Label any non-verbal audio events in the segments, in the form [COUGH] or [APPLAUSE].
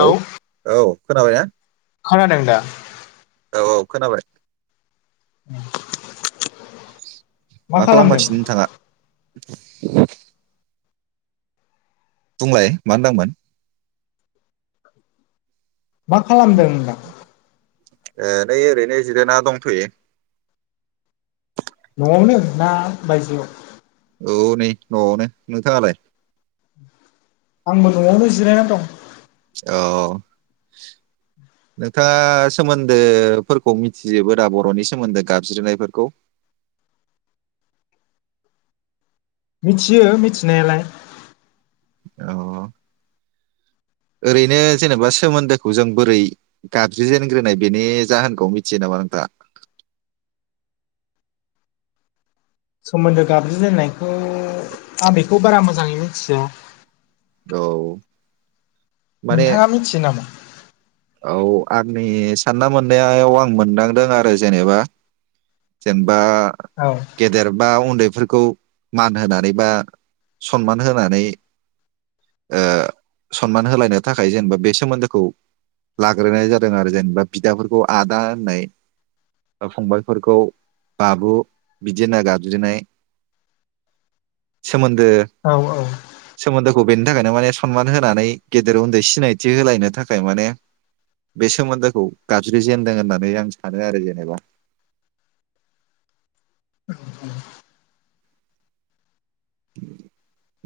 औ औ खोनाबायना? खोनादोंदा? औ औ खोनाबाय । [INAUDIBLE] मा खालामगासिनो नोंथाङा? [INAUDIBLE] बुंलाय मा होन्दोंमोन । मा खालामदों होन्दां? ए नै ओरैनो जिरायना दंथयो। न'आवनो ना बायजोआव? औ नै न'आवनो नोंथाङालाय? आंबो न'आवनो जिरायना दं । औ नोंथाङा सोमोन्दोफोरखौ मिथिजोबो दा बर'नि सोमोन्दो गाबज्रिनायफोरखौ? मिथियो मिथिनायालाय औ ओरैनो जेनेबा सोमोन्दोखौ जों बोरै गाबज्रिजेनग्रोनाय बेनि जाहोनखौ मिथियो नामा नोंथाङा? सोमोन्दो गाबज्रिजेननायखौ आं बेखौ बारा मोजाङै मिथिया। औ माने नोंथाङा मिथियो नामा? औ आंनि सानना मोननायाव आं मोनदांदों आरो जेनेबा जेन बा औ गेदेर बा उन्दै फोरखौ मान होनानै बा सनमान होनानै ओ सनमान होलाय थाखाय जेनेबा बे सोमोन्दोखौ लाग्रोनाय जादों आरो जेनेबा बिदाफोरखौ आदा होननाय बा फंबायफोरखौ बाबु बिदि होनना गाबज्रिनाय सोमोनदो औ सोमोनदो बेनि थाखायनो माने सनमान होनानै गेदेर उन्दै सिनायथि होलायनो थाखाय माने बे सोमोन्दोखौ गाबज्रि जेनदों होननानै आं सानो आरो जेनेबा। औ औ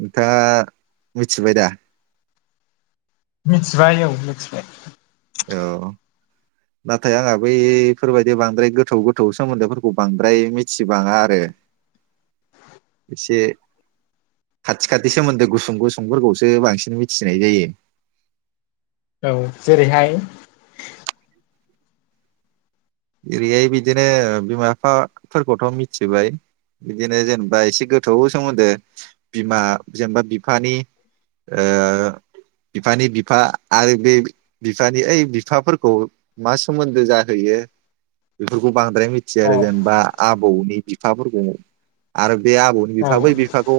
नोंथाङा मिथिबाय दा? मिथिबाय औ मिथिबाय। औ नाथाय आंहा बैफोरबायदि बांद्राय गोथौ गोथौ सोमोन्दोफोरखौ बांद्राय मिथिबाङा आरो एसे खाथि खाथि सोमोन्दो गुसुं गुसुंफोरखौसो बांसिन मिथिनाय जायो। औ जेरैहाय? ओरैहाय बिदिनो बिमा बिफाफोरखौथ' मिथिबाय बिदिनो जेनेबा एसे गोथौ सोमोन्दो बिमा जेनेबा बिफानि ओ बिफानि बिफा आरो बे बिफानि ओइ बिफाफोरखौ मा सोमोन्दो जाहैयो बेफोरखौ बांद्राय मिथिया आरो औ जेनेबा आबौनि बिफाफोरखौ आरो बे आबौनि बिफा बै बिफाखौ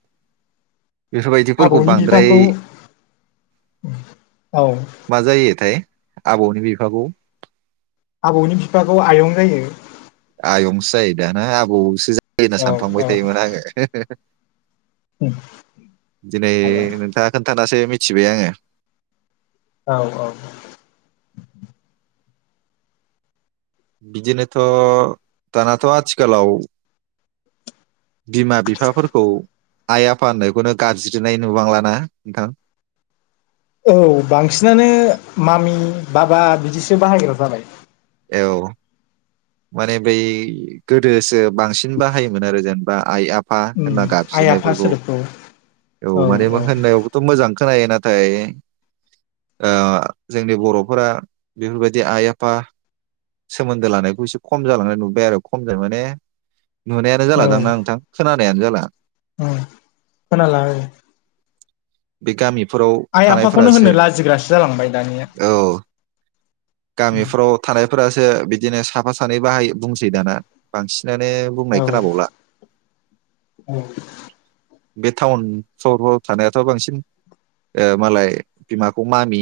[INAUDIBLE] बेफोरबायदिफोरखौ आबौनि बांद्राय बिफाखौ औ मा जायोथाय? आबौनि बिफाखौ आबौनि बिफाखौ आयं जायो। आयंसो जायो दा ना आबौसो जा यो होनना औ औ सानफ्लांबाय थायोमोन आङो। दिनै आयं नोंथाङा खोनथानासो मि थिबाय आङो। औ औ बिदिनोथ' दानाथ' आथिखालाव बिमा बिफाफोरखौ आइ आफा होननायखौनो गाबज्रिनाय नुबांला नोंथां? औ बांसिनानो मामि बाबा बिदिसो बाहायग्रा जाबाय। औ माने बै गोदोसो बांसिन बाहायोमोन आरो जेन बा आइ आ फा उम होनना आइ आफा गाबज्रिनायफोरखौ सोदोबखौ औ माने होननायावबोथ' मोजां खोनायो नाथाय ओ जोंनि बर'फोरा बेफोरबायदि आइ आफा सोमोन्दो लानायखौ एसे खम जालांनाय नुबाय आरो खमजों माने नुनायानो जालादां ना नोंथां खोना नायानो जाला उम खोनाला औ बे गामि आइ आफाखौनो होनो लाजिग्रासो जालांबाय दानिया औ गामिफ्राव थानायफोरासो बिदिनो साफा सानै बाहाय बुंसै दाना बांसिन माने औ बुंनाय खोनाबावला औ बे टाउन सहराव थानायाथ' बांसिन मालाय बिमाखौ मामि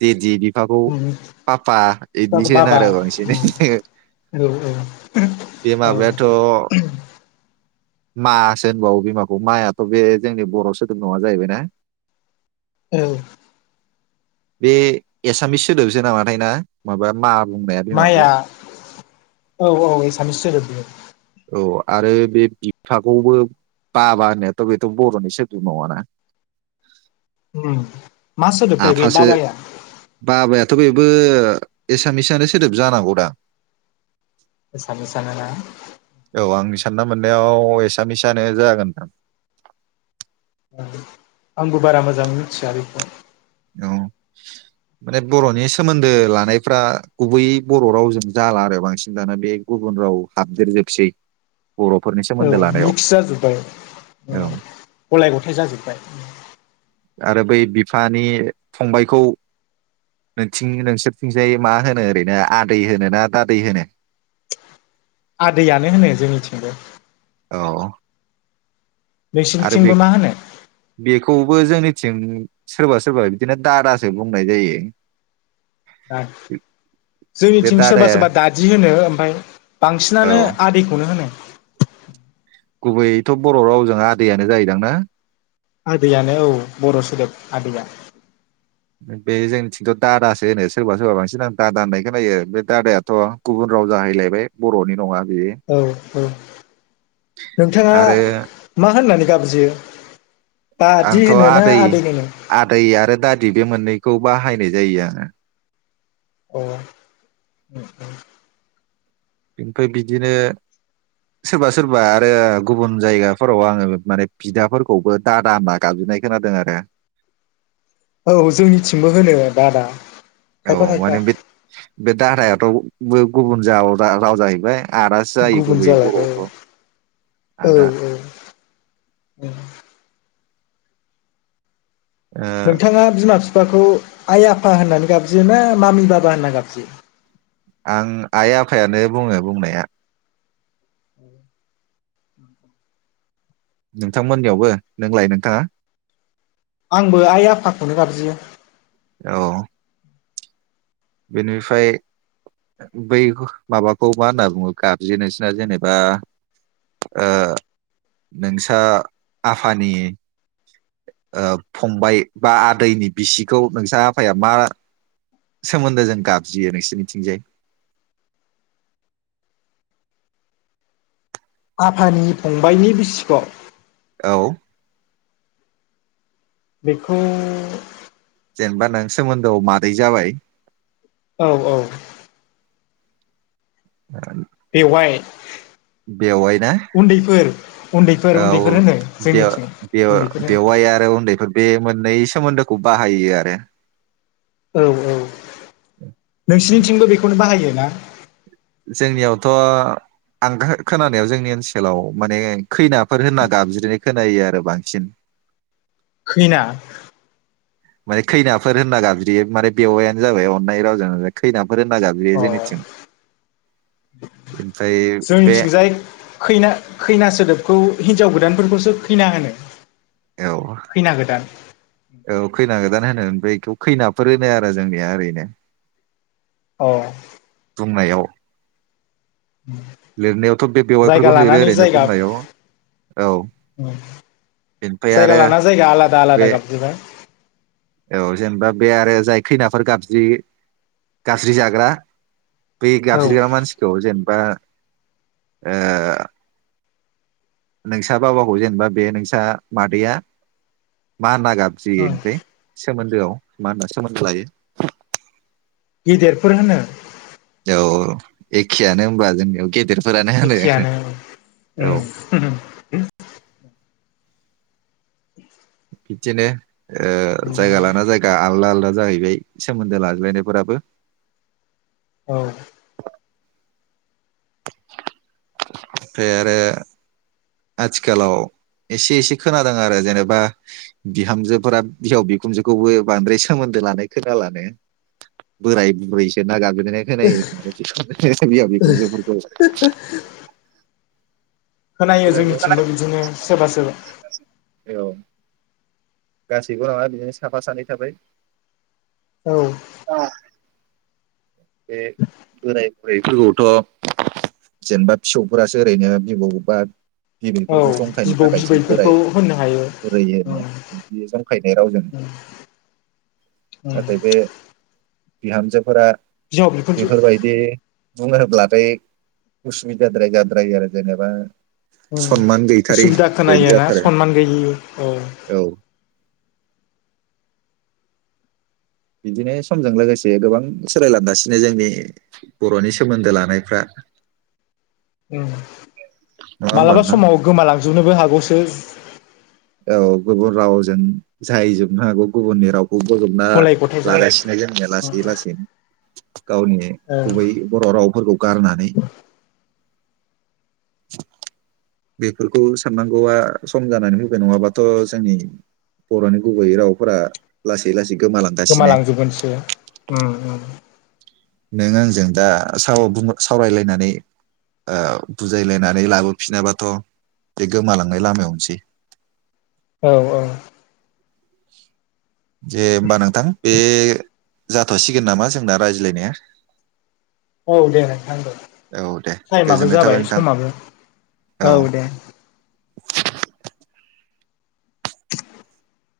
देदि बि फाखौ उम पापा बिफाखौ बिदिसो बाबा होनोआरो बांसिन उम औ बे औ माबायाथ' मा सो होनबावो बिमाखौ मायाथ' बे जोंनि बर' सोदोब नङा जाहैबाय ना? औ बे एसामिस सोदोबसो नामाथाय ना माबा मा बुंनाया बिमाखौ माया औ औ एसामिस सोदोब बेयो। औ आरो बे बिफाखौबो बाबा होननायाथ' बेथ' बर'नि सोदोब नङाना? मा सोदोबथाय बे बाबाया? थ' बेबो एसामिसआनो सोदोब जानांगौ दां? एसामिसानो ना? औ आंनि सानना मोननायाव एसामिसआनो जागोन नोंथां। आंबो बारा मोजां मिथिया बेखौ। औ माने बर'नि सोमोन्दो लानायफ्रा गुबै बर' रावजों जाला आरो बांसिन दाना बे गुबुन राव हाबदेरजोबसै। बर'फोरनि औ सोमोन्दो लानायाव मिक्स जाजोब्बाय ओ औ गलाय गथाय जाजोब्बाय। आरो बै बिफानि फंबायखौ नोंथिं नोंसोरथिंजाय मा होनो ओरैनो आदै होनो ना दादै होनो? आदैयानो होनो जोंनिथिंबो। अह आरो बे नोंसिनिथिंबो मा होनो बेखौबो जोंनि थिं सोरबा सोरबा बिदिनो दादासो बुंनाय जायो। दा बे जोंनिथिं सोरबा दादाया सोरबा दादि होनो ओमफ्राय बांसिनानो औ आदैखौनो होनो। गुबैयैथ' बर' रावजों आदैयानो जायोदांना? आदैयानो औ बर' सोदोब आदैया। बे जोंनिथिंथ' दादासो होनो सोरबा सोरबा बांसिन आं दादा होननायखौ नायो बे दादायाथ' गुबुन राव जाहैलायबाय बर'नि नङा। बेयो औ औ नोंथाङा आरो मा होननानै गाबज्रियो? बादि आंथ' होनो ना आदै होनो? आदै आरो दादि बे मोननैखौ बाहायनाय जायो आङो। अह ओमफ्राय बिदिनो सोरबा सोरबा आरो गुबुन जायगाफोराव आङो माने बिदाफोरखौबो दा दा होनना गाबज्रिनाय खोनादों आरो। औ जोंनिथिंबो होनो दादा। औ खायफा खायफा माने बे बे दादायाथ' बै गुबुन जाव रा राव जाहैबाय। आदासो जायो गुबुन गुबैयै जालायबाय औ बर'आवथ' आदा। उम ओ नोंथाङा बिमा फि फाखौ आइ आफा होननानै गाबज्रियो ना मामि बाबा होनना गाबज्रियो? आं आइ आफायानो बुङो बुंनाया। नोंथांमोननियावबो नोंलाय नोंथाङा? आंबो आइ आफाखौनो गाबज्रियो। औ बेनिफार बै माबाखौ मा होनना बुङो गाबज्रियो नोंसिना जेनेबा ओ नोंसा आफानि ओ फंबाय बा आदैनि बिसिखौ नोंसा आफाया मा सोमोन्दो जों गाबज्रियो नोंसोरनिथिंजाय? आफानि फंबायाइनि बिसिख'? औ बेखौ जेनबा नों सोमोन्दोआव मादै जाबाय। औ औ। [INAUDIBLE] बेवाय। बेवाय ना उन्दैफोर उन्दैफोर औ होनो बेव जोंनिथिं बेव उन्दैफोर होनो बेवाय आरो उन्दैफोर ब बे मोननै सोमोन्दोखौ बाहायो आरो। औ औ नोंसिनिथिंबो बेखौनो बाहायो। ना? जोंनियावथ' आं खो-खोनानायाव जोंनि ओनसोलाव माने खैनाफोर होनना गाबज्रिनाय खोनायो आरो बांसिन। खैना माने खैनाफोर होनना गाबज्रियो माने बेवायानो जाबाय अननाय रावजों खैनाफ अ ओमफ्राय बे जोंनिथिंजाय खैना खैना सोदोबखौ हिनजाव गोदान फोरखौसो खैना होनो। औ खैना गोदान औ खैना गोदान होनो उम। बैखौ खैनाफोर होनो आरो जोंनिया ओरैनो। औ। बुंनायाव उम लिरनायावथ' बे जायगा बेवाइफोरखौनो लिरो लानानै ओरैनो जायगा बुंनायाव औ उम बेनिफ्राय आरो जायगा लाना जायगा आलादा बे आलादा गाबज्रिबाय। औ जेनबा बे आरो जाय खैनाफोर गाबज्रि गाबज्रि जाग्रा बे औ गाबज्रिग्रा मानसिखौ जेनबा ओ नोंसा बाबाखौ जेनबा बे नोंसा मादैया मा होनना गाबज्रियो उम इनफाय? सोमोन्दोआव मा होनना सोमोन्दो लायो। गिदिरफोर होनो। औ एखेयानो होमबा जोंनियाव गेदेरफ एखेयानो औ उम। [INAUDIBLE] बिदिनो ओ उम जायगा लाना जायगा आलादा जाहैबाय सोमोन्दो लाज्लायनायफोराबो । औ [INAUDIBLE] ओमफ्राय आरो आथिखालाव एसे एसे खोनादों आरो जेनेबा बिहामजोफोरा बिहाव बिखुनजोखौबो बांद्राय सोमोन्दो लानाय खोनालानो बोराय बुरैसो ना गाब ज्रिनाय खोनायो माने बियाव बिखुनजोफोरखौ । खोनायो जोंनिथिंबो बिदिनो सोरबा सोरबा । औ गासैबो नङा बिदिनो साफा सानै थाबाय। औ बे बोराइ बुरैफोरखौथ' जेनेबा फिसौफोरासो ओरैनो बिबौ बा औ बिबैफोरखौ जंखायनो बिबौ थाखायसो बिबैफोरखौ बोराइ होननो हायो बुरै होनो उम बिदि जंखायनाय रावजों। उम नाथाय बे बिहामजोफोरा बिहाव बिखुनजो बेफोर बायदि बुङोब्लाथाय उसुबिदाद्राय जाद्रायो आरो जेनेबा औ सनमान गैथारि उसुबिदा बायदि खोनायो ना जाथारो सनमान गैयि औ। बिदिनो समजों लोगोसे गोबां सोलायलांगासिनो जोंनि बर'नि सोमोन्दो लानायफ्रा। औ। नङा होमबा मालाबा नोंथां समाव गोमालांजोबनोबो हागौसो। औ गुबुन रावजों जाहैजोबनो हागौ गुबुननि राव खौ बजबना गलाय गथाय जानानै लागासिनो जोंनिया लासै लासैनो। गावनि औ गुबै बर' रावफोरखौ गारनानै [INAUDIBLE] बेफोरखौ साननांगौआ सम जानानै फैबाय नङाबाथ' जोंनि बर'नि गुबैयै रावफोरा लासै लासै गोमालांगासिनो गोमालांजोबगोनसो ओम ओम। नों आंजों दा साव बुं सावरायलायनानै ओ बुजायलायनानै लाबोफिनाबाथ' बे गोमालांनाय लामायावनोसै। औ औ। जे होमबा नोंथां बे जाथ'सिगोन नामा जोंना रायज्लायनाया। औ दे नोंथांबो औ दे टाइमाबो गोजोननाय थाबाय जाबाय नोंथां समाबो औ दे।